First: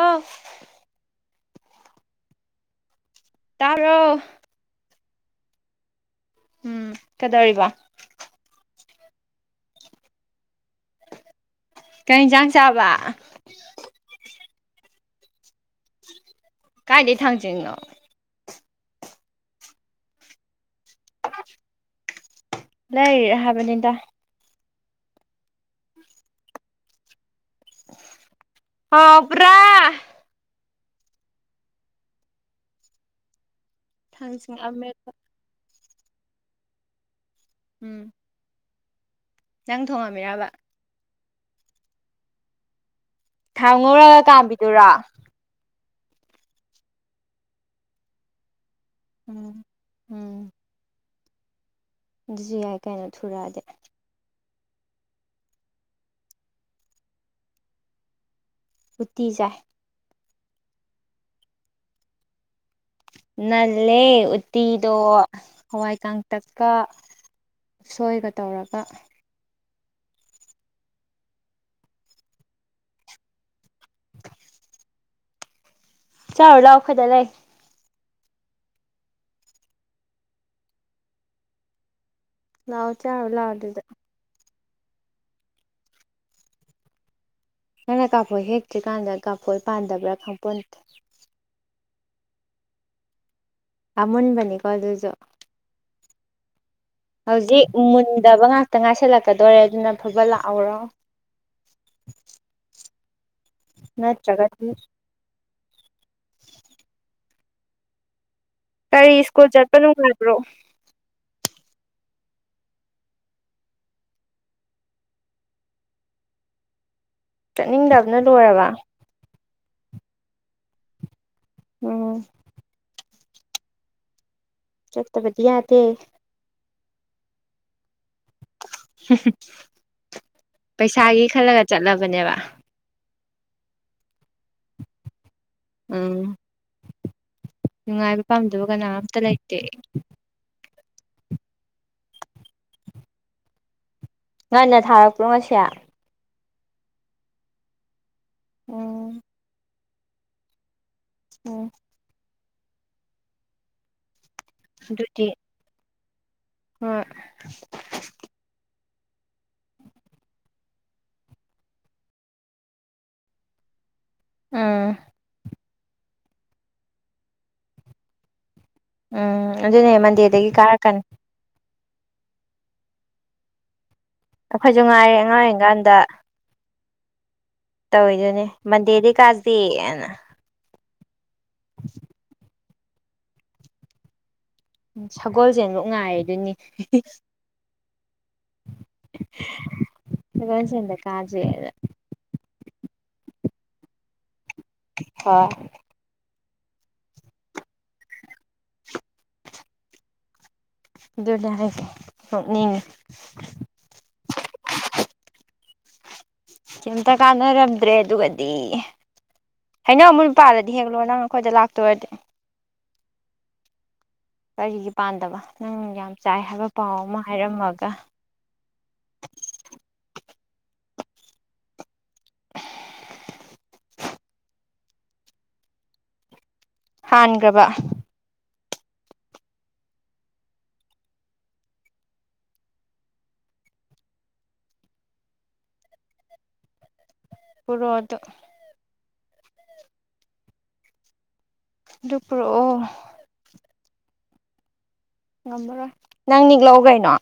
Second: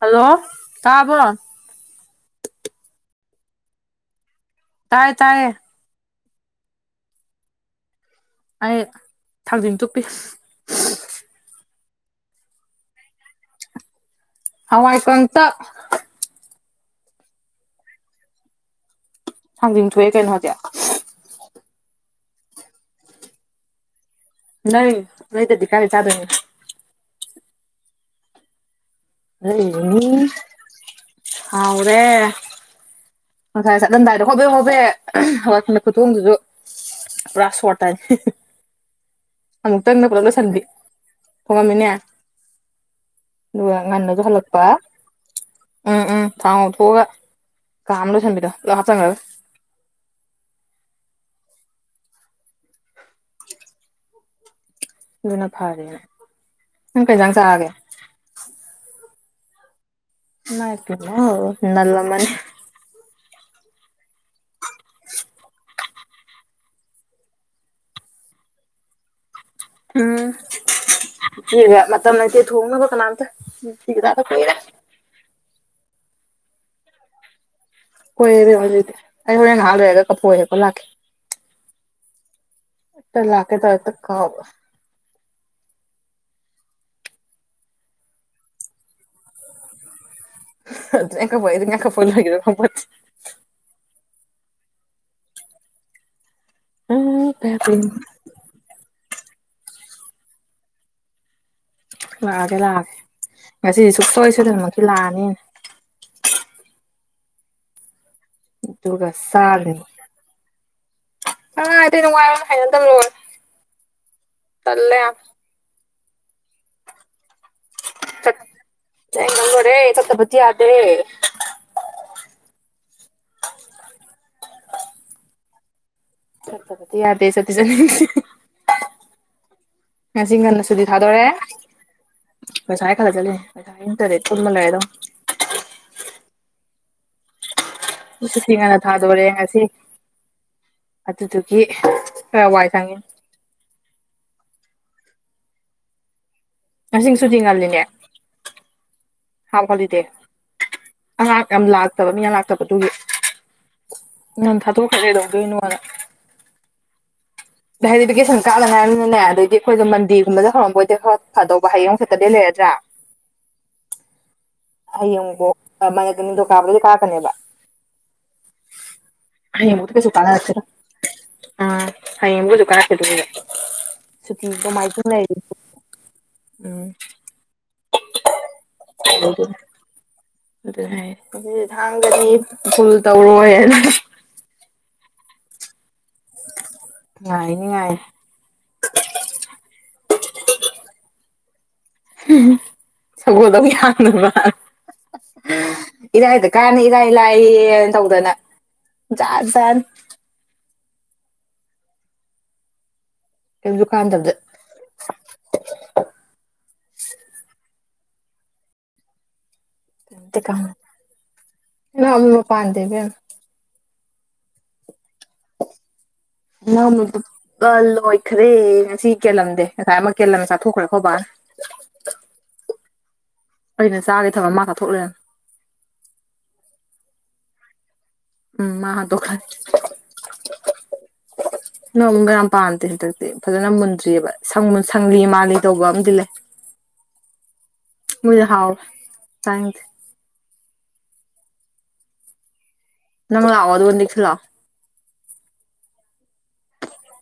Hello ꯇꯥꯕ꯭ꯔꯣ ꯇꯥꯕ꯭ꯔꯣ ꯇꯥꯏ ꯇꯥꯏꯌꯦ ꯎꯝ ꯀꯩꯗꯧꯔꯤꯕ ꯑꯩ ꯊꯥꯡꯖꯤꯟ ꯇꯨꯞꯄꯤ ꯀꯩ ꯌꯦꯟꯁꯥꯡ ꯆꯥꯕ ꯍꯋꯥꯏ ꯀꯥꯡꯇꯛ ꯀꯥꯏꯗꯒꯤ ꯊꯥꯡꯖꯤꯡꯅꯣ ꯊꯥꯖꯤꯡ ꯊꯣꯛꯑꯦ ꯀꯩꯅꯣ ꯍꯧꯖꯤꯛ ꯂꯩꯔꯤꯔ ꯍꯥꯏꯕꯅꯤꯗ ꯂꯩꯔꯤꯅꯤ ꯂꯩꯗ꯭ꯔꯥꯗꯤ ꯀꯥꯢ ꯆꯗꯣꯏꯅꯣ ꯍꯥꯎꯕ꯭ꯔꯥ ꯍꯥꯎꯋꯤ ꯍꯥꯎꯔꯦ ꯉꯁꯥꯏ ꯆꯠꯂꯝꯗꯥꯏꯗ ꯍꯣꯕꯦ ꯊꯥꯡꯖꯤꯡ ꯍꯣꯕꯦ ꯑꯃꯦꯠꯄ ꯍꯋꯥꯏꯗ ꯈꯨꯊꯣꯡꯗꯨꯁꯨ ꯄꯨꯔꯥ ꯁꯣꯔꯠ ꯇꯥꯅꯤ ꯎꯝ ꯅꯪ ꯑꯃꯨꯛꯇꯪꯗ ꯄꯨꯂꯞ ꯊꯣꯡꯉꯝꯃꯤꯔꯕ ꯂꯣꯢꯁꯟꯕꯤ ꯊꯣꯡꯉꯝꯃꯤꯅꯦ ꯊꯥꯎ ꯑꯗꯨꯒ ꯉꯧꯔꯒ ꯉꯟꯅꯖꯨ ꯍꯥꯟꯂꯛꯄ ꯀꯥꯝꯕꯤꯗꯨꯔꯣ ꯎꯝ ꯎꯝ ꯊꯥꯎ ꯉꯧꯊꯣꯛꯑꯒ ꯀꯥꯝꯃꯒ ꯂꯣꯏꯁꯤꯟꯕꯤꯗꯣ ꯄꯨꯂꯞ ꯍꯥꯞꯆꯤꯟꯈꯥ꯭ꯔꯒ ꯎꯝ ꯎꯝ ꯑꯗꯨꯖꯨ ꯌꯥꯏ ꯀꯩꯅꯣ ꯊꯨꯔꯛꯑꯗꯤ ꯑꯗꯨꯅ ꯐꯔꯦꯅ ꯅꯪ ꯀꯩꯖꯥꯡ ꯆꯥꯔꯒꯦ ꯎꯇꯤ ꯆꯥꯢ ꯢꯃꯥꯢꯄꯦꯝꯃ ꯅꯟꯂꯝꯃꯅꯤ ꯅꯟꯂꯦ ꯎꯠꯇꯤꯗꯣ ꯍꯋꯥꯏ ꯀꯥꯡꯇꯛꯀ ꯎꯁꯣꯏꯒ ꯇꯧꯔꯒ ꯎꯝ ꯎꯇꯤꯒ ꯃꯇꯝ ꯂꯩꯇꯦ ꯊꯣꯡꯅꯕ ꯀꯅꯥꯝꯇ ꯎꯇꯤꯒ ꯆꯗꯥ ꯀꯨꯏꯔꯦ ꯆꯥꯔꯨ ꯂꯥꯎ ꯑꯩꯈꯣꯢꯗ ꯂꯩ ꯍꯣꯢꯌꯦ ꯏꯕꯦꯝꯃꯥ ꯑꯗꯨꯗꯤ ꯑꯩ ꯍꯣꯔꯦꯟ ꯉꯍꯥꯛ ꯂꯩꯔꯒ ꯀꯐꯣꯢ ꯍꯦꯛꯄ ꯂꯥꯛꯀꯦ ꯂꯥꯛꯑꯣ ꯑꯝꯇ ꯆꯥꯔꯨ ꯂꯥꯎ ꯂꯛꯀꯦ ꯇꯧꯔꯒ ꯑꯗꯨꯗ ꯍꯦꯛꯇ ꯀꯥꯎꯕ ꯅꯪꯅ ꯀꯥꯐꯣꯏ ꯍꯦꯛꯇ꯭ꯔꯤꯀꯥꯟꯗ ꯀꯥꯐꯣꯏ ꯄꯥꯟꯗꯕ꯭ꯔꯥ ꯈꯪꯄꯣꯟꯇꯦ [unintelligible] ꯀꯐꯣꯏ ꯂꯣꯏꯒꯤꯕ꯭ꯔ ꯈꯪꯄꯣꯟꯇꯦ ꯑꯥꯃꯨꯟꯕꯅꯤꯀꯣ ꯑꯗꯨꯖꯨ ꯎꯝ ꯐꯔꯦ ꯍꯧꯖꯤꯛꯗꯤ ꯐꯔꯦ ꯃꯨꯟꯗꯕ ꯉꯥꯛꯇ ꯉꯥꯏꯁꯤꯜꯂꯛꯀꯗꯧꯔꯦ ꯑꯗꯨꯅ ꯐꯕꯠ ꯂꯥꯛꯍꯧꯔꯣ ꯂꯥꯛꯑꯒꯦ ꯂꯥꯛꯑꯒꯦ ꯉꯁꯤꯗꯤ ꯁꯨꯛꯁꯣꯏ ꯅꯠꯇ꯭ꯔꯒꯗꯤ ꯁꯣꯏꯗꯅꯃꯛꯀꯤ ꯂꯥꯛꯑꯅꯤ ꯑꯩꯅ ꯑꯗꯨꯒ ꯀꯔꯤ ꯁ꯭ꯀꯨꯜ ꯆꯠꯄ ꯅꯨꯡꯉꯥꯏꯕ꯭ꯔꯣ ꯑꯥ ꯑꯇꯩ [unintelligible] ꯍꯩꯅꯗꯕꯅ ꯂꯣꯏꯔꯦ ꯇꯟꯂꯦ ꯌꯥꯝ ꯆꯠꯅꯤꯡꯗꯕꯅ ꯂꯣꯏꯔꯕ ꯆꯠꯅꯤꯡꯗꯕꯅ ꯂꯣꯢꯔꯦ ꯆꯠꯇꯄꯇꯤ ꯌꯥꯗꯦ ꯎꯝ ꯆꯠꯇꯕꯗꯤ ꯌꯥꯗꯦ ꯆꯠꯇꯄꯗꯤ ꯌꯥꯗꯦ ꯆꯠꯇꯤ ꯆꯠꯅꯤꯡꯗꯦ ꯉꯁꯤ ꯉꯟꯅ ꯄꯩꯁꯥꯒꯤ ꯈꯜꯂꯒ ꯆꯠꯂꯕꯅꯦꯕ ꯄꯩꯁꯥꯒꯤ ꯈꯜꯂꯥ ꯆꯠꯂꯤꯅꯤ ꯄꯩꯁꯥ ꯅꯠꯇ꯭ꯔꯥꯗꯤ ꯇꯨꯝꯃ ꯂꯩꯔꯗꯧꯅꯤ ꯎꯝ ꯅꯨꯡꯉꯥꯏꯕ ꯁꯨꯇꯤ ꯄꯥꯝꯗꯕ ꯉꯟꯅ ꯀꯅꯥꯝꯇ ꯊꯥꯗꯣꯔꯦ ꯂꯩꯇꯦ ꯉꯁꯤ ꯑꯗꯨꯗꯨꯒꯤ ꯈꯔ ꯋꯥꯏ ꯁꯪꯉꯦ ꯉꯟꯅ ꯊꯥꯔꯛꯄ꯭ꯔꯣ ꯉꯁꯤ ꯉꯥꯁꯤ ꯁꯨꯇꯤ ꯉꯜꯂꯤꯅꯦ ꯑꯣ ꯍꯥꯞ ꯍꯣꯂꯤꯗꯦ ꯑꯉꯥꯡ ꯌꯥꯝ ꯎꯝ ꯂꯥꯛꯇꯕ ꯃꯤ ꯌꯥꯝ ꯂꯥꯛꯇꯕ ꯑꯗꯨꯒꯤ ꯉꯥꯟꯅ ꯊꯥꯗꯣꯛꯈ꯭ꯔꯥꯖꯦ ꯀꯩꯗꯧꯗꯣꯏꯅꯣꯅ ꯍꯣꯢ [unintelligible] ꯚꯦꯀꯦꯁꯟ ꯀꯗ ꯉꯥꯢꯔꯤꯕꯅꯤꯅꯅꯦ ꯑꯗꯩꯗꯤ ꯑꯩꯈꯣꯏꯁꯨ ꯃꯟꯗꯦꯒꯨꯝꯕꯗ ꯍꯧꯔꯝꯕꯣꯏꯗꯤ ꯈꯔ ꯐꯗꯧꯕ ꯍꯌꯦꯡꯃꯨꯛ ꯁꯦꯇꯔꯗꯦ ꯂꯩꯔꯗ꯭ꯔꯥ ꯎꯝ ꯍꯌꯦꯡꯕꯣꯛ [unintelligible] ꯅꯤꯡꯊꯧ ꯀꯥꯕꯗꯒꯤ ꯀꯥꯒꯅꯦꯕ ꯎꯝ ꯑꯗꯨꯅꯦ ꯃꯟꯗꯦꯗꯒꯤ ꯀꯥꯔꯛꯀꯅꯤ ꯎꯥ ꯍꯌꯦꯡꯕꯨꯖꯨ ꯀꯥꯔꯛꯇ꯭ꯔꯗꯤ ꯐꯕ ꯁꯨꯇꯤ ꯑꯩꯈꯣꯏꯁꯨ ꯅꯣꯡꯃꯥꯏꯖꯤꯡ ꯉꯥꯏꯔꯦ ꯂꯩꯔꯤ ꯑꯉꯥꯡ ꯑꯣꯏꯔꯤꯀꯥꯟꯗ ꯎꯝ ꯇꯧꯋꯤꯗꯨꯅꯦ ꯃꯟꯗꯦꯗꯩ ꯑꯗꯨꯗꯨꯅ ꯀꯥꯥꯖꯦꯑꯅ ꯑꯗꯨꯅꯦ ꯍꯥꯏꯖꯦ ꯑꯗꯨꯗꯤ ꯊꯥꯡꯖꯗꯤ ꯁ꯭ꯀꯨꯜ ꯇꯧꯔꯣꯏꯅ ꯎꯝ ꯁꯒꯣꯜꯁꯦꯜ ꯐꯥꯎ ꯉꯥꯏꯗꯨꯏꯅꯤ ꯉꯥꯏꯅꯤ ꯉꯥꯏꯅꯤ ꯁꯒꯣꯜꯁꯦꯜꯗ ꯀꯥꯁꯦꯅ ꯁꯒꯣꯜꯗ ꯑꯃꯨꯛ ꯌꯥꯟꯅꯕꯅ ꯍꯣꯏ ꯏꯔꯥꯏꯗ ꯀꯥꯅꯤ ꯏꯔꯥꯏ ꯂꯥꯏꯌꯦꯅ ꯇꯧꯗꯅ ꯖꯥꯠ ꯖꯥꯠ ꯑꯗꯨꯅꯦ ꯍꯥꯏꯁꯦ ꯅꫭꯛꯅꯤꯡꯑꯦ ꯀꯩꯝꯁꯨ ꯀꯥꯟꯗꯥꯕꯗ ꯀꯩꯇ ꯀꯥꯟꯅꯔꯝꯗ꯭ꯔꯦ ꯑꯗꯨꯒꯗꯤ ꯍꯩꯅꯧ ꯑꯃꯨꯟꯕ ꯀꯩꯝꯇ ꯄꯥꯜꯂꯗꯤ ꯍꯦꯛꯂꯥꯛꯑꫭ ꯅꯪ ꯑꯩꯈꯣꯏꯗ ꯂꯥꯛꯇꯣꯏ ꯑꫭꯏꯔꯗꯤ ꯄꯥꯟꯗꯦ ꯏꯕꯦꯝꯃꯥ ꯀꯔꯤꯒꯤ ꯄꯥꯟꯗꯕ ꯅꯪ ꯌꯥꯝ ꯆꯥꯏ ꯍꯥꯏꯕ ꯄꯥꯎ ꯑꯃ ꯍꯥꯏꯔꯝꯃꯒ ꯈꯔꯦ ꯉꯁꯤ ꯀꯦꯜꯂꯝꯗꯦ ꯉꯁꯥꯏ ꯑꯃ ꯀꯦꯜꯂꯝꯃꯦ ꯆꯥꯊꯣꯛꯈ꯭ꯔꯦ ꯑꯩꯈꯣꯏ ꯕꯥꯅ ꯑꯩꯅ ꯆꯥꯒ ꯊꯥꯝꯃ ꯃꯥ ꯆꯥꯊꫭꯛ ꯂꯩꯔꯝ ꯍꯟꯈ꯭ꯔꯕ ꯎꯝ ꯃꯥ ꯍꯟꯗꫭꯛ ꯈ꯭ꯔꯦ ꯍꯩꯅꯧ ꯑꯃꯨꯟꯕ ꯌꯥꯝ ꯄꯥꯟꯗꯦ ꯍꯟꯗꯛꯇꯤ ꯐꯖꯅ ꯃꯨꯟꯗ꯭ꯔꯤꯕ ꯁꯪ ꯁꯪꯂꯤ ꯃꯥꯜꯂꯤ ꯇꯧꯕ ꯑꯃꯗꯤ ꯂꯩ ꯄꯨꯔꯛꯑꯣ ꯑꯗꯨ ꯃꫭꯏꯗꫭ ꯍꯥꯎꯋꯦ ꯆꯥꯅꯤꯡꯗꯦ ꯑꯗꯨ ꯄꯨꯔꯛꯑꯣ ꯅꯪ ꯂꯥꯛꯑꯦ ꯑꯗꯨꯒ ꯅꯤꯛꯁꯦ ꯂꯥꯛꯑꯦ ꯉꯝꯃꯔꯣꯏ ꯅꯪ ꯅꯤꯛꯂꯥꯡꯎ ꯀꯩꯅꯣ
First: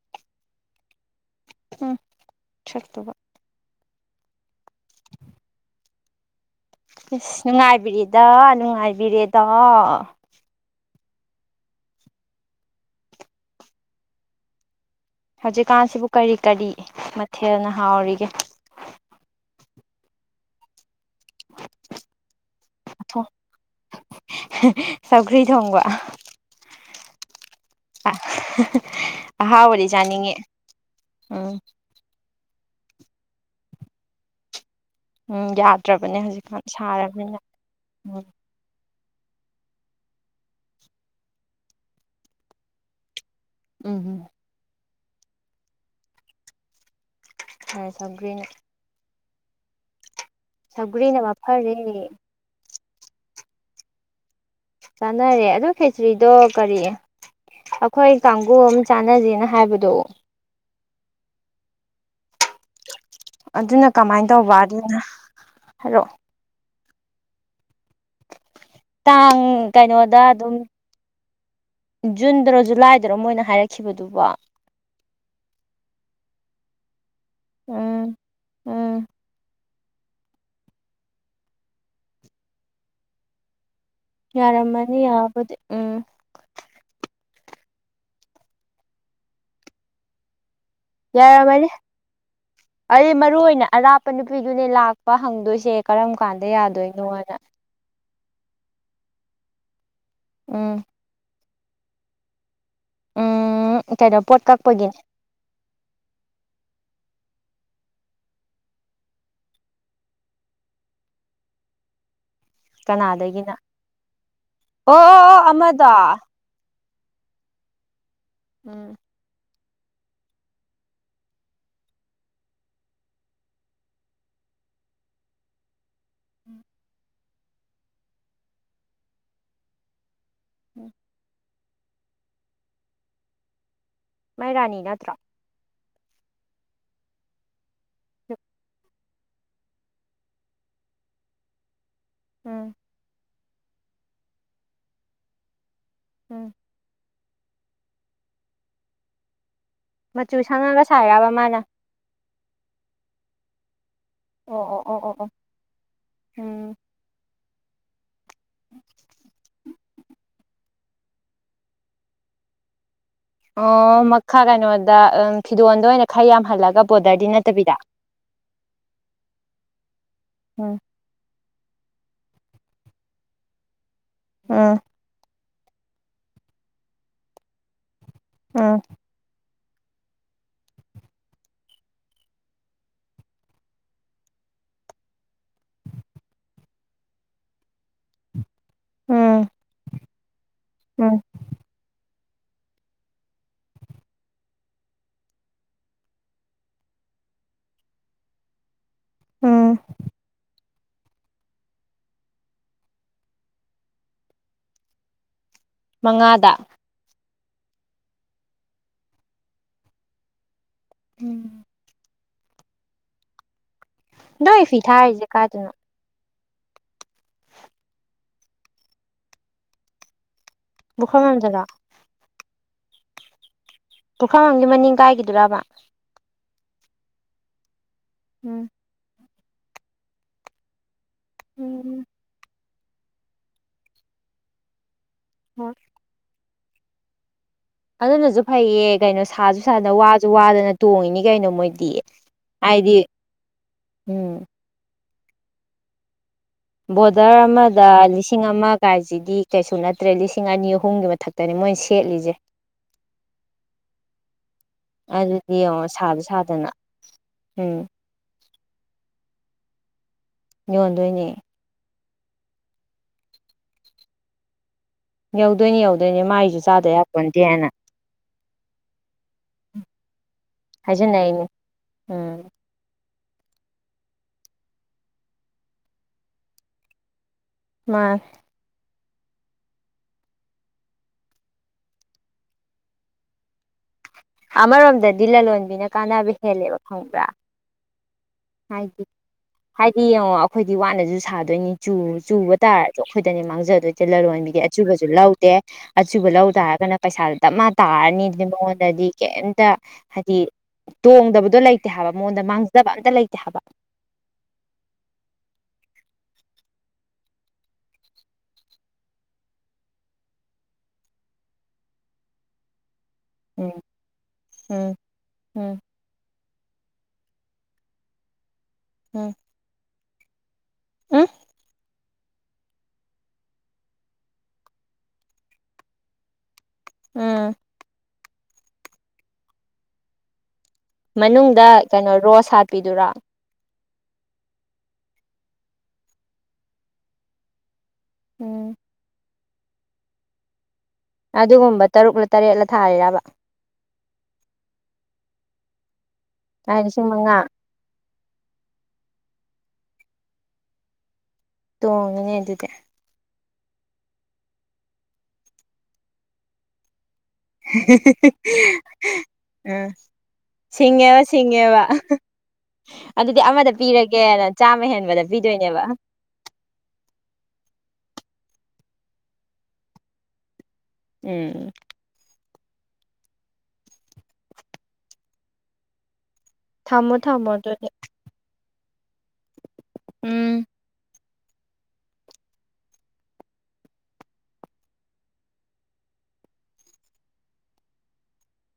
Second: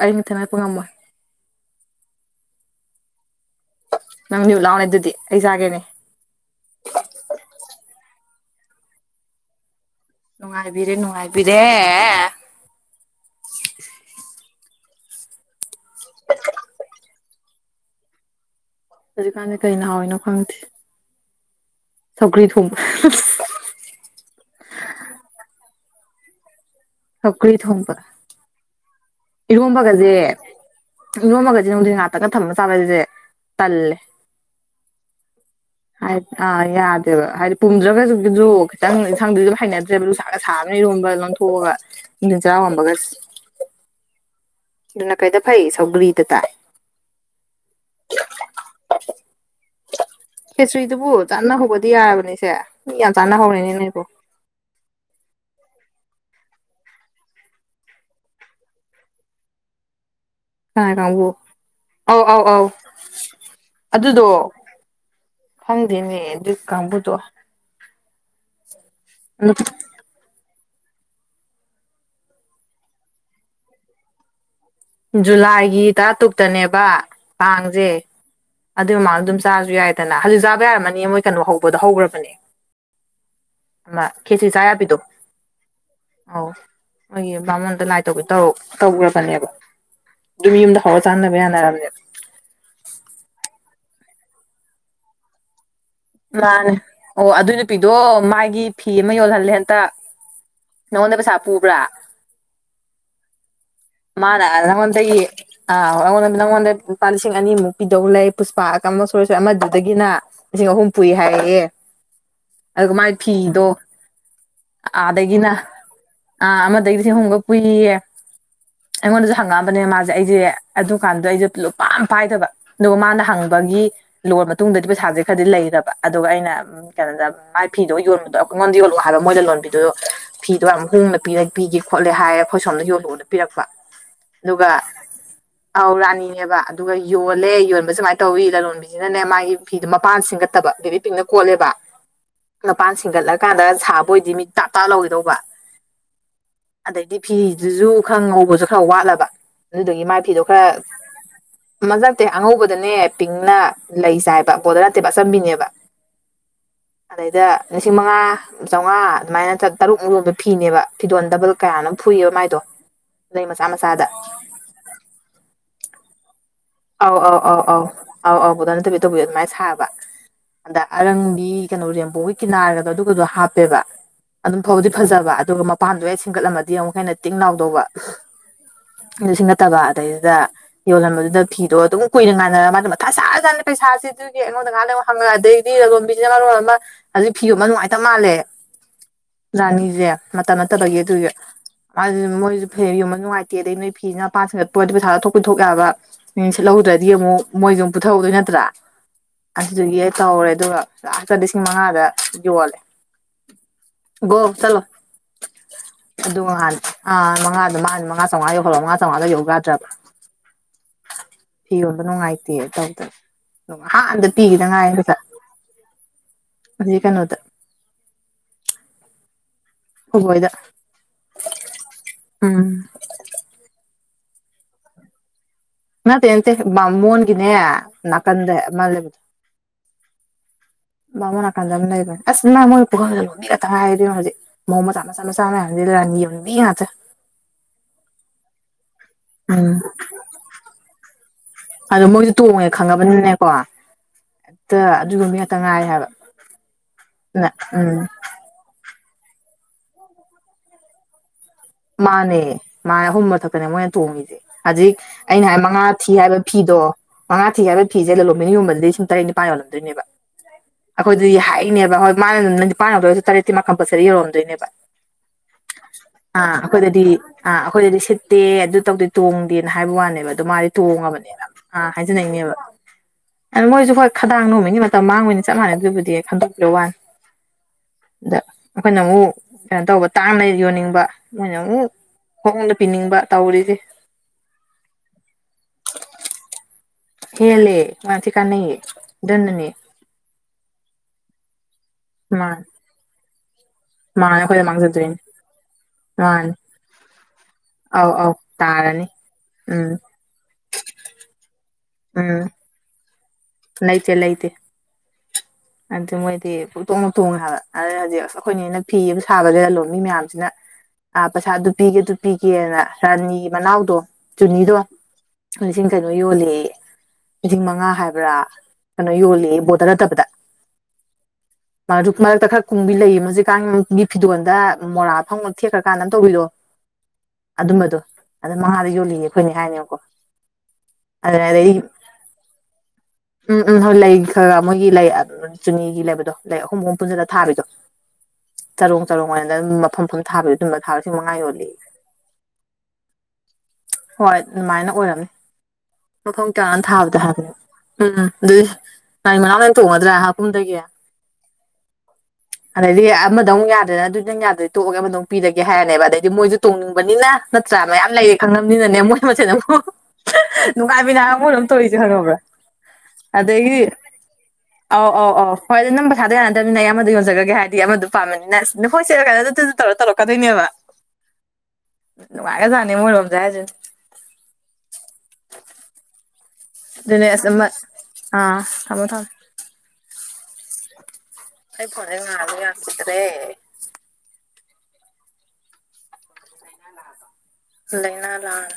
ꯑꯩ ꯏꯊꯥꯟ ꯅꯤꯛꯄꯥ ꯉꯝꯃꫭꯏ ꯎꯝ ꯁꯥꯛꯇꯨꯒ ꯅꯪ ꯅꯤꯛꯎ ꯂꯥꯎꯅꯦ ꯑꯗꯨꯗꯤ ꯑꯩ ꯆꯥꯒꯦꯅꯦ ꯏꯁ ꯅꯨꯡꯉꯥꯏꯕꯤꯔꯦꯗꯥ ꯅꯨꯡꯉꯥꯏꯕꯤꯔꯦꯗꯥ ꯅꯨꯡꯉꯥꯏꯕꯤꯔꯦ ꯅꯨꯡꯉꯥꯏꯕꯤꯔꯦ ꯍꯧꯖꯤꯛꯀꯥꯟꯁꯤꯕꯨ ꯀꯔꯤ ꯀꯔꯤ ꯃꯊꯦꯜꯅ ꯍꯥꯎꯔꯤꯒꯦ ꯍꯧꯖꯤꯛ ꯀꯥꯟꯗꯤ ꯀꯩ ꯍꯥꯎꯔꯤꯅꯣ ꯈꯪꯗꯦ ꯁꯧꯒ꯭ꯔꯤ ꯊꯣꯡꯕ ꯁꯧꯒ꯭ꯔꯤ ꯊꯣꯡꯕ ꯁꯧꯒ꯭ꯔꯤ ꯊꯣꯡꯕ [inaudible] ꯏꯔꯣꯝꯕꯒꯁꯦ ꯆꯥꯅꯤꯡꯉꯤ ꯎꯝ ꯏꯔꯣꯝꯕꯒꯁꯦ ꯅꯨꯡꯗꯤꯟ ꯉꯥꯛꯇꯒ ꯊꯝꯃꯥ ꯆꯥꯕꯁꯦ ꯇꯥꯜꯂꯦ ꯎꯝ ꯍꯥꯏ ꯌꯥꯗ꯭ꯔꯕꯅꯦ ꯑ ꯍꯧꯖꯤꯛꯀꯥꯟ ꯌꯥꯗꯦꯕ ꯁꯥꯔꯕꯅꯤꯅ ꯍꯥꯏꯗꯤ ꯄꯨꯨꯝꯗꯔꯒꯁꯨ ꯎꯝ [unintelligible] ꯇꯪ ꯏꯟꯁꯥꯡꯗꯨꯗꯤ ꯑꯗꯨꯝ ꯍꯩꯅꯗ꯭ꯔꯦꯕ ꯅꯨꯡꯁꯥꯒ ꯁꯥꯥꯕꯅ ꯏꯔꯣꯟꯕ ꯂꫭꯟꯊꯣꯛꯑꯒ ꯅꯨꯡꯊꯤꯟ ꯆꯔꯥ ꯋꯥꯟꯕꯒꯁꯦ ꯎꯝ ꯎꯝ꯫ ꯑꯗꯨꯅ ꯀꯩꯗ ꯐꯩ ꯁꯧꯒ꯭ꯔꯤꯗ ꯇꯥꯏ ꯐ꯭ꯔꯦ ꯁꯧꯒ꯭ꯔꯤꯅ ꯈꯦꯆ꯭ꯔꯤꯗꯨꯕꯨ ꯁꯧꯒ꯭ꯔꯤꯅ ꯆꯥꯅ ꯃꯐꯔꯦ ꯍꯧꯕꯗꯤ ꯌꯥꯔꯕꯅꯦꯁꯦ ꯃꯤ ꯌꯥꯝ ꯆꯥꯅꯍꯔꯦꯅꯦ ꯅꫭꯏꯕꯨ ꯆꯥꯟꯅꯔꯦ ꯑꯗꯣ ꯈꯦꯆ꯭ꯔꯤꯗꯣ ꯀꯔꯤ ꯑꯩꯈꯣꯏ ꯀꯥꯡꯒꯨ ꯑꯃ ꯆꯥꯅꯁꯦꯅ ꯍꯥꯏꯕꯗꯣ ꯀꯅꯥꯒꯤ ꯀꯥꯡꯒꯨ ꯑꯥꯎ ꯑꯥꯎ ꯑꯥꯎ ꯑꯗꯨꯅ ꯑꯗꯨꯗꯣ ꯀꯃꯥꯏꯅ ꯇꯧꯕ ꯑꯗꯨꯅ ꯍꯥꯏꯔꯛꯑꯣ ꯈꯪꯗꯦꯅꯦ ꯑꯗꯨꯒꯤ ꯀꯥꯡꯕꯨꯗꫭ ꯇꯥꯡ ꯀꯩꯅꯣꯗ ꯑꯗꯨꯝ ꯖꯨꯟꯗꯔꯣ ꯖꯨꯂꯥꯏꯗꯔꯣ ꯃꯣꯏꯅ ꯍꯥꯏꯔꯛꯈꯤꯕꯗꯨꯕꯣ ꯖꯨꯂꯥꯏꯒꯤ ꯇꯔꯥ ꯇꯔꯨꯛꯇꯅꯦꯕ ꯀꯥꯡꯁꯦ ꯎꯝ ꯎꯝ ꯑꯗꯨꯏ ꯃꯃꯥꯡ ꯑꯗꯨꯝ ꯆꯥꯔꯁꯨ ꯌꯥꯏ ꯗꯅ ꯍꯧꯖꯤꯛ ꯆꯥꯕ ꯌꯥꯔꯝꯃꯅꯤ ꯃꯣꯏ ꯀꯩꯅꯣ ꯍꯧꯕꯗꯣ ꯍꯧꯈ꯭ꯔꯕꯅꯦ ꯑꯃ ꯈꯦꯠꯆ꯭ꯔꯤ ꯆꯥ ꯌꯥꯕꯤꯗꯣ ꯌꯥꯔꯝꯃꯅꯤ ꯌꯥꯕꯨꯗꯤ ꯎꯝ ꯑꯧ ꯃꯣꯏꯒꯤ ꯕꯥꯃꯣꯟꯗꯣ ꯂꯥꯏ ꯇꯧꯕ ꯇꯧ ꯇꯧꯈ꯭ꯔꯕꯅꯦꯕ ꯑꯗꯨꯝ ꯌꯨꯝꯗ ꯍꯧꯔ ꯆꯥꯟꯅꯕ ꯌꯥꯔꯝꯃꯅꯤ ꯌꯥꯅꯔꯕꯅꯦꯕ ꯑꯩ ꯃꯔꯨ ꯑꯣꯏꯅ ꯑꯔꯥꯞꯄ ꯅꯨꯄꯤꯗꯨꯅꯦ ꯂꯥꯛꯄ ꯍꯪꯗꯣꯏꯁꯦ ꯀꯔꯝ ꯀꯥꯟꯗ ꯃꯥꯅꯦ ꯑꯣ ꯌꯥꯗꯣꯏꯅꯣꯅ ꯑꯗꯨꯏ ꯅꯨꯄꯤꯗꯣ ꯃꯥꯒꯤ ꯐꯤ ꯑꯃ ꯌꯣꯜꯍꯜꯂꯦ ꯍꯟꯇꯛ ꯎꯝ ꯅꯉꯣꯟꯗꯩ ꯄꯩꯁꯥ ꯄꯨꯕ꯭ꯔꯥ ꯎꯝ ꯀꯩꯅꯣ ꯄꯣꯠ ꯃꯥꯅ ꯑ ꯀꯛꯄꯒꯤꯅꯦ ꯅꯪꯉꯣꯟꯗꯒꯤ ꯑꯥ ꯑꯩꯉꯣꯟꯗ ꯅꯪꯉꯣꯟꯗ ꯂꯨꯄꯥ ꯂꯤꯁꯤꯡ ꯑꯅꯤꯃꯨꯛ ꯄꯤꯗꯧ ꯂꯩ ꯄꯨꯁꯄꯥ [unintelligible] ꯑꯃꯗꯨꯗꯒꯤꯅ ꯂꯤꯁꯤꯡ ꯑꯍꯨꯝ ꯄꯨꯏ ꯍꯥꯏꯌꯦꯌꯦ ꯑꯗꯨꯒ ꯃꯥꯏ ꯀꯅꯥꯗꯒꯤꯅ ꯐꯤꯗꯣ ꯑꯣ ꯑꯣ ꯑꯣ ꯑꯥꯗꯒꯤꯅ ꯑꯃꯗꯣ ꯑꯥ ꯑꯥꯃꯗꯒꯤ ꯂꯤꯁꯤꯡ ꯑꯍꯨꯝꯃꯨꯛꯀ ꯄꯨꯏꯌꯦꯌꯦ ꯎꯝ ꯑꯩꯉꯣꯟꯗꯁꯨ ꯍꯪꯉꯛꯑꯝꯕꯅꯦ ꯃꯥꯁꯦ ꯑꯩꯁꯦ ꯑꯗꯨ ꯀꯥꯟꯗ ꯑꯩꯁꯦ ꯂꯨꯄꯥ ꯑꯃꯇ ꯄꯥꯏꯗꯕ ꯑꯗꯨꯒ ꯃꯥꯅ ꯍꯪꯕꯒꯤ ꯂꯣꯟ ꯃꯇꯨꯡꯗꯗꯤ ꯄꯩꯁꯥꯁꯦ ꯈꯔꯗꯤ ꯂꯩꯔꯕ ꯑꯗꯨꯒ ꯑꯩꯅ ꯀꯩꯅꯣꯗ ꯃꯥꯏ ꯐꯤꯗꯣ ꯌꯣꯟꯕꯗꯣ ꯑꯩꯉꯣꯟꯗ ꯌꯣꯜꯂꯛꯑꯣ ꯍꯥꯏꯕ ꯃꯣꯏ ꯂꯂꯣꯟꯕꯤꯗꯨ ꯐꯤꯗꯣ ꯑꯃꯨꯛ ꯍꯣꯡꯅ ꯄꯤꯔ ꯄꯤꯒꯦ ꯈꯣꯠꯂꯦ ꯍꯥꯏꯔꯦ ꯑꯩꯈꯣꯏ ꯁꯣꯝꯗ ꯌꯣꯜꯂꯛꯑꯣꯅ ꯄꯤꯔꯛꯄ ꯃꯥꯏ ꯑꯗꯨꯒ ꯔꯥꯅꯤ ꯅꯠꯇ꯭ꯔꯣ ꯑꯧ ꯔꯥꯅꯤꯅꯦꯕ ꯑꯗꯨꯒ ꯌꯣꯜꯂꯦ ꯌꯣꯟꯕꯁꯦ ꯀꯃꯥꯏꯅ ꯇꯧꯋꯤ ꯂꯂꯣꯟꯕꯤ ꯂꯂꯣꯟꯕꯤꯁꯤꯅꯅꯦ ꯃꯥꯒꯤ ꯐꯤꯗꯣ ꯃꯄꯥꯟ ꯁꯤꯟꯒꯠꯇꯕ ꯕꯦꯕꯤ ꯄꯤꯡꯅ ꯀꯣꯠꯂꯦꯕ ꯎꯝ ꯃꯄꯥꯟ ꯁꯤꯟꯒꯠꯂ ꯀꯥꯟꯗ ꯁꯥꯕ ꯑꯣꯏꯗꯤ ꯃꯤꯠ ꯇꯥꯞ ꯇꯥꯥꯞ ꯂꯧꯒꯤꯗꯧꯕ ꯎꯝ ꯑꯗꯩꯗꯤ ꯐꯤꯗꯨꯁꯨ ꯈꯔ ꯉꯧꯕꯁꯨ ꯈꯔ ꯋꯥꯠꯂꯕ ꯑꯗꯨꯗꯨꯒꯤ ꯃꯥꯥꯏ ꯐꯤꯗꯣ ꯃꯆꯨ ꯈꯔ ꯁꯪꯉꯒ ꯁꯥꯏꯔꯕ ꯃꯥꯅ ꯃꯖꯛꯇꯦ ꯑꯉꯧꯕꯗꯅꯦ ꯄꯤꯡꯅ ꯂꯩ ꯆꯥꯏꯕ ꯑꯣ ꯑꯣ ꯕꯣꯗꯔ ꯑꯣ ꯅꯠꯇꯦꯕ ꯑꯣ ꯑꯣ ꯃꯤꯅꯦꯕ ꯎꯝ ꯑꯗꯩꯗ ꯂꯤꯁꯤꯡ ꯃꯉꯥ ꯆꯥꯎꯉꯥ ꯑꯗꯨꯃꯥꯏꯅ ꯆꯠ ꯇꯔꯨꯛ [unintelligible] ꯐꯤꯅꯦꯕ ꯐꯤꯗꯣꯟ ꯗꯕꯜ ꯀꯌꯥꯅꯣꯃ ꯐꯨꯏꯑꯦꯕ ꯃꯥꯏꯗꯣ ꯂꯩ ꯃꯆꯥ ꯑꯣ ꯃꯆꯥꯗ ꯃꯈꯥ ꯀꯩꯅꯣꯗ ꯎꯝ ꯐꯤꯗꯣꯟꯗ ꯑꯣꯏꯅ ꯈꯔ ꯌꯥꯝꯍꯜꯂꯒ ꯑꯧ ꯕꯣꯔꯗꯔꯗꯤ ꯑꯧ ꯑꯧ ꯅꯠꯇꯕꯤꯗ ꯑꯧ ꯑꯧ ꯑꯥꯎ ꯕꯣꯔꯗꯔ ꯅꯠꯇꯕꯤ [unintelligible] ꯑꯗꯨꯃꯥꯏꯅ ꯁꯥꯕ ꯎꯝ ꯑꯗ ꯑꯔꯪꯕꯤ ꯀꯩꯅꯣ ꯔꯦꯝꯕꯣꯒꯤ ꯀꯤꯅꯥꯔꯒꯗꯣ ꯑꯗꯨꯒꯗꯣ ꯍꯥꯞꯄꯦꯕ ꯑꯗꯨꯝ ꯎꯝ ꯐꯕꯨꯗꯤ ꯐꯖꯕ ꯑꯗꯨꯒ ꯃꯄꯥꯟꯗꯣ ꯍꯦꯛ ꯁꯤꯡꯒꯠꯂꯝꯃꯗꯤ ꯑꯃꯨꯛ ꯍꯦꯟꯅ ꯇꯤꯡ ꯂꯥꯎꯗꯧꯕ ꯎꯝ ꯑꯗꯨ [unintelligible] ꯅꯠꯇꯕ ꯑꯗꯩꯗꯨꯗ ꯌꯣꯜꯂꯝꯟꯕꯗꯨꯗ ꯐꯤꯗꯣ ꯑꯗꯨꯝ ꯀꯨꯏꯅ ꯉꯥꯏꯅꯔ ꯃꯥ ꯃꯊꯥꯥ ꯁꯥꯔꯖꯥꯅꯤ ꯄꯩꯁꯥꯁꯤ ꯑꯗꯨꯒꯤ ꯑꯩꯉꯣꯟꯗ ꯉꯥꯏꯍꯥꯛ ꯑꯃꯨꯛ ꯍꯪꯉꯛ ꯑꯗꯒꯤꯗꯤ ꯂꯂꯣꯟꯕꯤꯁꯤꯅ ꯃꯔꯣꯟ ꯑꯃ ꯍꯧꯖꯤꯛ ꯐꯤ ꯌꯣꯟꯕ ꯅꯨꯡꯉꯥꯏꯇꯕ ꯃꯥꯟꯂꯦ ꯎꯝ ꯔꯥꯅꯤꯁꯦ ꯃꯇꯝ ꯅꯠꯇꯕꯒꯤ ꯎꯝ ꯑꯗꯨꯒꯤ ꯃꯥꯁꯨ ꯃꯣꯏꯁꯨ ꯐꯤ ꯌꯣꯟꯕ ꯅꯨꯡꯉꯥꯏꯇꯦ ꯑꯗꯩ ꯅꯣꯏ ꯐꯤꯁꯤꯅ ꯃꯄꯥꯟ ꯁꯤꯡꯒꯠꯄ ꯑꯣꯏꯔꯗꯤ ꯄꯩꯁꯥ ꯊꯣꯛ ꯄꯤꯊꯣꯛ ꯌꯥꯕ ꯎꯝ ꯁꯤꯠꯍꯧꯗ꯭ꯔꯗꯤ ꯑꯃꯨꯛ ꯃꯣꯏꯁꯨ ꯑꯃꯨꯛ ꯄꯨꯊꯍꯧꯗꯣꯏ ꯅꯠꯇ꯭ꯔ ꯎꯝ ꯑꯗꯨꯗꯨꯒꯤ ꯇꯧꯍꯧꯔꯦ ꯑꯗꯨꯒ [unintelligible] ꯂꯤꯁꯤꯡ ꯃꯉꯥꯗ ꯌꯣꯜꯂꯦ ꯕꯣꯛ ꯆꯠꯂꯣ ꯑꯗꯨꯒ ꯃꯉꯥꯗ ꯉꯥꯍꯥꯟ ꯑ ꯃꯉꯥꯗꯣ ꯃꯥ ꯃꯉꯥ ꯆꯥꯎꯉꯥ ꯌꯧꯍꯧꯔꯕ ꯃꯉꯥ ꯆꯥꯝꯉꯥꯗ ꯌꯧ ꯌꯥꯗ꯭ꯔꯕ ꯎꯝ ꯐꯤ ꯌꯣꯟꯕ ꯅꯨꯡꯉꯥꯏꯇꯦ ꯇꯧꯗꯅ ꯅꯍꯥꯟꯗ ꯅꯣꯏ ꯄꯤꯈꯤꯗ ꯐꯤ ꯉꯥꯏꯔꯤ ꯄꯩꯁꯥ ꯊꯥꯔꯤꯁꯦ ꯀꯥꯏꯗꯅꯣ ꯑꯗꯨꯏ ꯀꯩꯅꯣꯗ ꯑꯩꯈꯣꯏ ꯕꯣꯛ ꯍꯣꯏꯗ ꯄꯨꯈ꯭ꯔꯝꯕꯝꯗꯔꯣ ꯎꯝ ꯄꯨꯈ꯭ꯔꯝꯕꯝꯒꯤ ꯃꯅꯤꯡ ꯂꯩꯀꯥꯏꯒꯤ ꯗꯨꯔꯕ ꯅꯠꯇꯦ ꯅꯠꯇꯦ ꯕꯥꯥꯃꯣꯟꯒꯤꯅꯦ ꯅꯥꯀꯟꯗ ꯎꯝ ꯑꯃ ꯂꯩꯕꯗꯣ ꯕꯥꯃꯣꯟ ꯅꯥꯀꯟꯗ ꯑꯃ ꯎꯝ ꯂꯩꯕꯅꯦ ꯑꯁ ꯏꯃꯥꯏ ꯃꯣꯏ ꯄꯨꯈꯔꯝꯕꯝꯗꯣ ꯃꯤ ꯉꯥꯛꯇ ꯉꯥꯏꯔꯦ ꯏꯕꯦꯃ ꯍꯧꯖꯤꯛ ꯃꯧ ꯃꯆꯥ ꯃꯆꯥ ꯃꯧ ꯃꯆꯥ ꯍꯣꯏ ꯃꯥꯌꯝꯁꯤꯅ ꯔꯥꯅꯤ ꯌꯣꯟꯕꯤ ꯉꯥꯛꯇ ꯑꯗꯨꯅꯁꯨ ꯐꯩꯌꯦ ꯀꯩꯅꯣ ꯁꯥꯁꯨ ꯎꯝ ꯁꯥꯗꯅ ꯋꯥꯁꯨ ꯋꯥꯗꯅ ꯇꯣꯡꯉꯤꯅꯤ ꯀꯩꯅꯣ ꯃꯣꯏꯗꯤ ꯑꯗꯣ ꯃꯣꯏꯁꯨ ꯇꯣꯡꯉꯦ ꯍꯥꯏꯗꯤ ꯎꯝ ꯇ ꯑꯗꯨꯒꯨꯝꯕ ꯉꯥꯛꯛꯇ ꯉꯥꯏ ꯍꯥꯏꯕ ꯕꯣꯔꯗꯔ ꯑꯗꯨꯅ ꯎꯝ ꯑꯃꯗꯁꯤꯡ ꯂꯤꯁꯤꯡ ꯑꯃ ꯀꯥꯏꯁꯤꯗꯤ ꯀꯩꯁꯨ ꯅꯠꯇ꯭ꯔꯦ ꯂꯤꯁꯤꯡ ꯑꯅꯤ ꯑꯍꯨꯝꯒꯤ ꯃꯊꯛꯇꯅꯦ ꯃꯣꯏ ꯃꯥꯅꯦ ꯃꯥ ꯑꯍꯨꯝ ꯃꯊꯛꯀꯅꯦ ꯃꯣꯏꯅ ꯇꯣꯡꯉꯁꯦ ꯍꯧꯖꯤꯛ ꯑꯗꯨꯗꯤ ꯑꯩꯅ ꯍꯥꯏ ꯃꯉꯥ ꯌꯦꯡꯉꯣ ꯊꯤ ꯁꯥꯗ ꯍꯥꯏꯕ ꯁꯥꯗꯅ ꯐꯤꯗꯣ ꯃꯉꯥ ꯊꯤ ꯍꯥꯏꯕ ꯎꯝ ꯐꯤ ꯅꯤꯒꯨꯝꯕꯗꯗꯤ ꯂꯤꯁꯤꯡ ꯇꯔꯦꯠ ꯅꯤꯄꯥꯜ ꯌꯣꯜꯂꯝꯗꯣꯏꯅꯦꯕ ꯌꯣꯟꯗꯣꯏꯅꯦ ꯑꯩꯈꯣꯏꯗꯗꯤ ꯍꯥꯏ ꯏꯅꯦꯕ ꯍꯣꯏ ꯃꯥ ꯅꯤꯄꯥꯟ ꯍꯧꯗꯔꯁꯨ ꯇꯔꯦꯠꯇꯤ ꯀꯝꯄꯜꯁꯔꯤ ꯌꯧꯔꯝꯗꯣꯏꯅꯦꯕ ꯌꯧꯗꯣꯏꯅꯦ ꯌꯧꯗꯣꯏꯅꯦ ꯃꯥꯒꯤꯁꯨ ꯆꯥꯗꯩ ꯌꯥꯛꯄꯅꯦ ꯑ ꯑꯩꯈꯣꯏꯗꯗꯤ ꯁꯤꯠꯇꯦ ꯑꯗꯨ ꯇꯧꯗꯦ ꯇꯣꯡꯗꯦꯅ ꯍꯥꯏꯕ ꯋꯥꯅꯦꯕ ꯑꯗꯣ ꯃꯥꯗꯤ ꯇꯣꯡꯉꯕꯅꯦꯕ ꯍꯥꯏꯖꯟꯅꯩꯅꯦ ꯑ ꯎꯝ ꯍꯥꯏꯪꯁꯤꯅꯅꯦꯕ ꯑꯗ ꯃꯣꯏꯁꯨ ꯍꯣꯏ ꯈꯗꯥꯡ ꯅꯨꯃꯤꯠꯀꯤ ꯃꯇꯝ ꯃꯥꯡꯉꯅꯤ ꯆꯞ ꯃꯥꯟꯅꯩ ꯑꯗꯨꯒꯤꯕꯨꯗꯤ ꯈꯟꯗꯣꯛꯄꯤꯔꯣ ꯋꯥꯅꯤ ꯃꯥꯅꯦ ꯑꯗ ꯑꯩꯈꯣꯏꯅ ꯑꯃꯨꯛ ꯀꯩꯅꯣ ꯇꯧꯕ ꯇꯥꯡꯅ ꯌꯣꯟꯅꯤꯡꯕ ꯃꯣꯏꯅ ꯑꯃꯨꯛ ꯈꯣꯡꯗ ꯄꯤꯅꯤꯡꯕ ꯇꯧꯔꯤꯁꯦ ꯑꯃꯔꯣꯝꯗꯗꯤ ꯂꯂꯣꯟꯕꯤꯅ ꯀꯥꯟꯅꯕ ꯍꯦꯜꯂꯦꯕ ꯈꯪꯕ꯭ꯔꯥ ꯍꯦꯂꯦ ꯃꯥ ꯊꯤ ꯀꯥꯅ ꯍꯥꯏꯗꯤ ꯗꯅꯅꯤ ꯍꯥꯏꯗꯤ ꯌꯦꯡꯉꯣ ꯑꯩꯈꯣꯏꯗꯤ ꯋꯥꯠꯅꯁꯨ ꯁꯥꯗꯣꯏꯅꯤ ꯆꯨꯕ ꯃꯥꯅꯦ ꯇꯥꯔꯗꯤꯣ ꯑꯩꯈꯣꯏꯗꯅꯦ ꯃꯥꯡꯖꯗꯣꯏ ꯃꯥꯅꯦ ꯆꯤꯂꯂꯣꯟꯣꯟꯕꯗꯤ ꯑꯩꯈꯣꯏꯗ ꯑꯆꯨꯕꯁꯨ ꯃꯥꯡꯖꯗꯣꯏꯅꯤ ꯂꯧꯗꯦ ꯑꯆꯨꯕ ꯂꯧ ꯃꯥꯅꯦ ꯇꯥꯔꯒꯅ ꯄꯩꯁꯥꯗꯨ ꯇꯞ ꯃꯥꯅ ꯑꯧ ꯇꯥꯔꯅꯤ ꯑꯧ ꯑꯗꯨꯗꯤ ꯃꯉꯣꯟꯗꯗꯤ ꯇꯥꯔꯅꯤ ꯀꯩꯝꯇ ꯎꯝ ꯍꯥꯏꯗꯤ ꯇꯣꯡꯗꯕꯗꯣ ꯂꯩꯇꯦ ꯍꯥꯏꯕ ꯃꯉꯣꯟꯗ ꯃꯥꯡꯖꯕ ꯑꯝꯇ ꯂꯩꯇꯦ ꯍꯥꯏꯕ ꯂꯥꯏꯇꯦ ꯂꯩꯥꯏꯇ‌ꯦ ꯑꯗꯨ ꯃꯣꯏꯗꯤ ꯄꯨꯇꯣꯡꯕ ꯇꯣꯡꯉꯦ ꯍꯥꯏꯕ ꯑꯗꯩ ꯍꯧꯖꯤꯛ ꯑꯁ ꯑꯩꯈꯣꯏꯅꯤꯅ ꯐꯤ ꯑꯃ ꯁꯥꯕꯗ ꯂ ꯂꯣꯟ ꯃꯤ ꯃꯌꯥꯝꯁꯤꯅ ꯑ ꯄꯩꯁꯥ ꯑꯗꯨ ꯄꯤꯒꯦ ꯑꯗꯨ ꯄꯤꯒꯦꯅ ꯔꯥꯅꯤ ꯎꯝ ꯃꯅꯥꯎꯗꯣ ꯆꯨꯅꯤꯗꯣ ꯎꯝ ꯎꯝ ꯂꯤꯁꯤꯡ ꯀꯩꯅꯣ ꯌꯣꯜꯂꯤ ꯂꯤꯁꯤꯡꯤꯡ ꯃꯉꯥ ꯍꯥꯏꯕ꯭ꯔꯥ ꯀꯩꯅꯣ ꯌꯣꯜꯂꯤ ꯕꯣꯔꯗꯔ ꯅꯠꯇꯕꯗ ꯑ ꯃꯔꯛꯇ ꯈꯔ ꯀꯨꯝꯕꯤ ꯂꯩꯌꯦ ꯃꯛ ꯀꯥꯡꯉꯒꯤ ꯐꯤꯗꯣꯟꯗ ꯃꯣꯔꯥ ꯐꯪꯕꯛ ꯊꯦꯛꯈ꯭ꯔ ꯀꯥꯟꯗ ꯑꯃ ꯇꯧꯕꯤꯛꯑꯣ [inaudible] ꯎꯝ ꯑꯗꯨꯝꯕꯗꯣ ꯑ ꯃꯉꯥꯗ ꯌꯣꯜꯂꯤꯅꯤ ꯑꯩꯈꯣꯏꯅꯦ ꯍꯥꯏꯅꯦꯕꯀꯣ ꯑꯗꯨꯅ ꯃꯅꯨꯡꯗ ꯑꯗꯩꯗꯤ ꯀꯩꯅꯣ ꯔꯣꯁ ꯍꯥꯠꯄꯤꯗꯨꯔꯥ ꯎꯝ ꯎꯝ ꯍꯣꯏ ꯂꯩ ꯈꯔ ꯈ ꯃꯣꯏꯒꯤ ꯂꯩ ꯆꯨꯅꯤꯒꯤ ꯂꯩꯕꯗꯣ ꯂꯩ ꯑꯍꯨꯝ ꯑꯍꯨꯝ ꯄꯨꯟꯁꯤꯗ ꯊꯥꯕꯤꯗꯣ ꯎꯝ ꯆꯔꯣꯡ ꯆꯔꯣꯡꯉꯗ ꯃꯐꯝ ꯃꯐꯝ ꯊꯥꯕꯤꯗꯨ ꯑꯗꯨꯝꯕ ꯊꯥꯕꯁꯨ ꯃꯉꯥ ꯌꯣꯜꯂꯤ ꯑꯗꯨꯒꯨꯝꯕ ꯇꯔꯨꯛꯂ ꯇꯔꯦꯠꯂ ꯊꯥꯔꯤꯔꯕ ꯍꯣꯏ ꯑꯗꯨꯃꯥꯏꯅ ꯑꯣꯏꯔꯝꯅꯤ ꯃꯐꯝ ꯂꯥꯏ ꯀꯌꯥꯅ ꯂꯤꯁꯤꯡ ꯊꯥꯕꯗ ꯃꯉꯥ ꯍꯥꯏꯕꯅꯦꯕ ꯎꯝ ꯑꯗꯨ ꯉ ꯃꯅꯥꯎ ꯂ ꯇꯣꯡꯉꯗ꯭ꯔꯥ ꯍꯥꯍꯄꯨꯝꯗꯒꯤ ꯇꯣꯡꯉꯅꯤ ꯑꯗꯨꯗꯤ ꯑꯗꯩꯗꯤ ꯑꯃꯗꯧꯛ ꯌꯥꯗ꯭ꯔꯅ ꯑꯗꯨꯏꯗꯪ ꯌꯥꯗ꯭ꯔꯗꯤ ꯇꯣꯛꯑꯒ ꯑꯃꯗꯧꯨ ꯄꯤꯔꯒꯦ ꯍꯥꯏꯔꯅꯦꯕ ꯑꯗꯩꯗꯤ ꯃꯣꯏꯁꯨ ꯇꯣꯡꯅꯤꯡꯕꯅꯤꯅ ꯅꯠꯇ꯭ꯔꯥ ꯃꯌꯥꯝ ꯂꯩꯔꯤꯦ ꯈꯪꯉꯕꯅꯤꯅꯅꯦ ꯃꯣꯏ ꯃꯁꯦꯅ ꯑꯃꯨꯛ ꯎꯝ ꯅꯨꯡꯉꯥꯏꯃꯤꯅ ꯁꯤꯡꯉꯦꯕ ꯃꯣꯏ ꯑꯃꯝ ꯁꯤꯡꯉꯦꯕ ꯇꯧꯔꯤꯁꯦ ꯈꯪꯉꯕ꯭ꯔꯥ ꯑꯗꯨꯗꯤ ꯑꯃꯗ ꯑꯗꯒꯤ ꯄꯤꯔꯒꯦꯅ ꯆꯥꯝꯃ ꯍꯦꯟꯕꯗ ꯄꯤꯗꯣꯏꯅꯦꯕ ꯄ ꯊꯥꯗ ꯌꯥꯅꯗꯕꯅꯤꯅ ꯑꯩ ꯑꯃꯗ ꯌꯣꯟꯖꯒꯦ ꯍꯥꯏꯗꯤꯗꯣ ꯄꯥꯝꯝꯕꯅꯤꯅ ꯅꯈꯣꯏ ꯆꯠꯂ ꯀꯩꯅꯣ ꯑꯗꯨ ꯇꯧꯔ ꯇꯧꯔꯛꯀꯗꯣꯏꯅꯦꯕ ꯎꯝ ꯅꯨꯡꯉꯥꯏꯦꯖꯅꯤ ꯃ ꯑꯣꯏ ꯍꯝꯖꯥꯏꯖꯦ ꯊꯝꯃꯣ ꯑꯥꯗꯨꯅꯦ ꯑꯁ ꯊꯝꯃꯣ ꯑꯃꯥ ꯑꯗꯨꯗꯤ ꯑꯥ ꯊꯝꯃꯣ ꯊꯝꯃꯣ ꯎꯝ ꯑꯩ ꯐꯣꯟꯖꯦ ꯉꯍꯥꯛ ꯑꯃꯨꯛ ꯌꯥꯈꯤꯗ꯭ꯔꯦ ꯂꯩꯅꯥ ꯂꯛꯑꯝꯃꯦ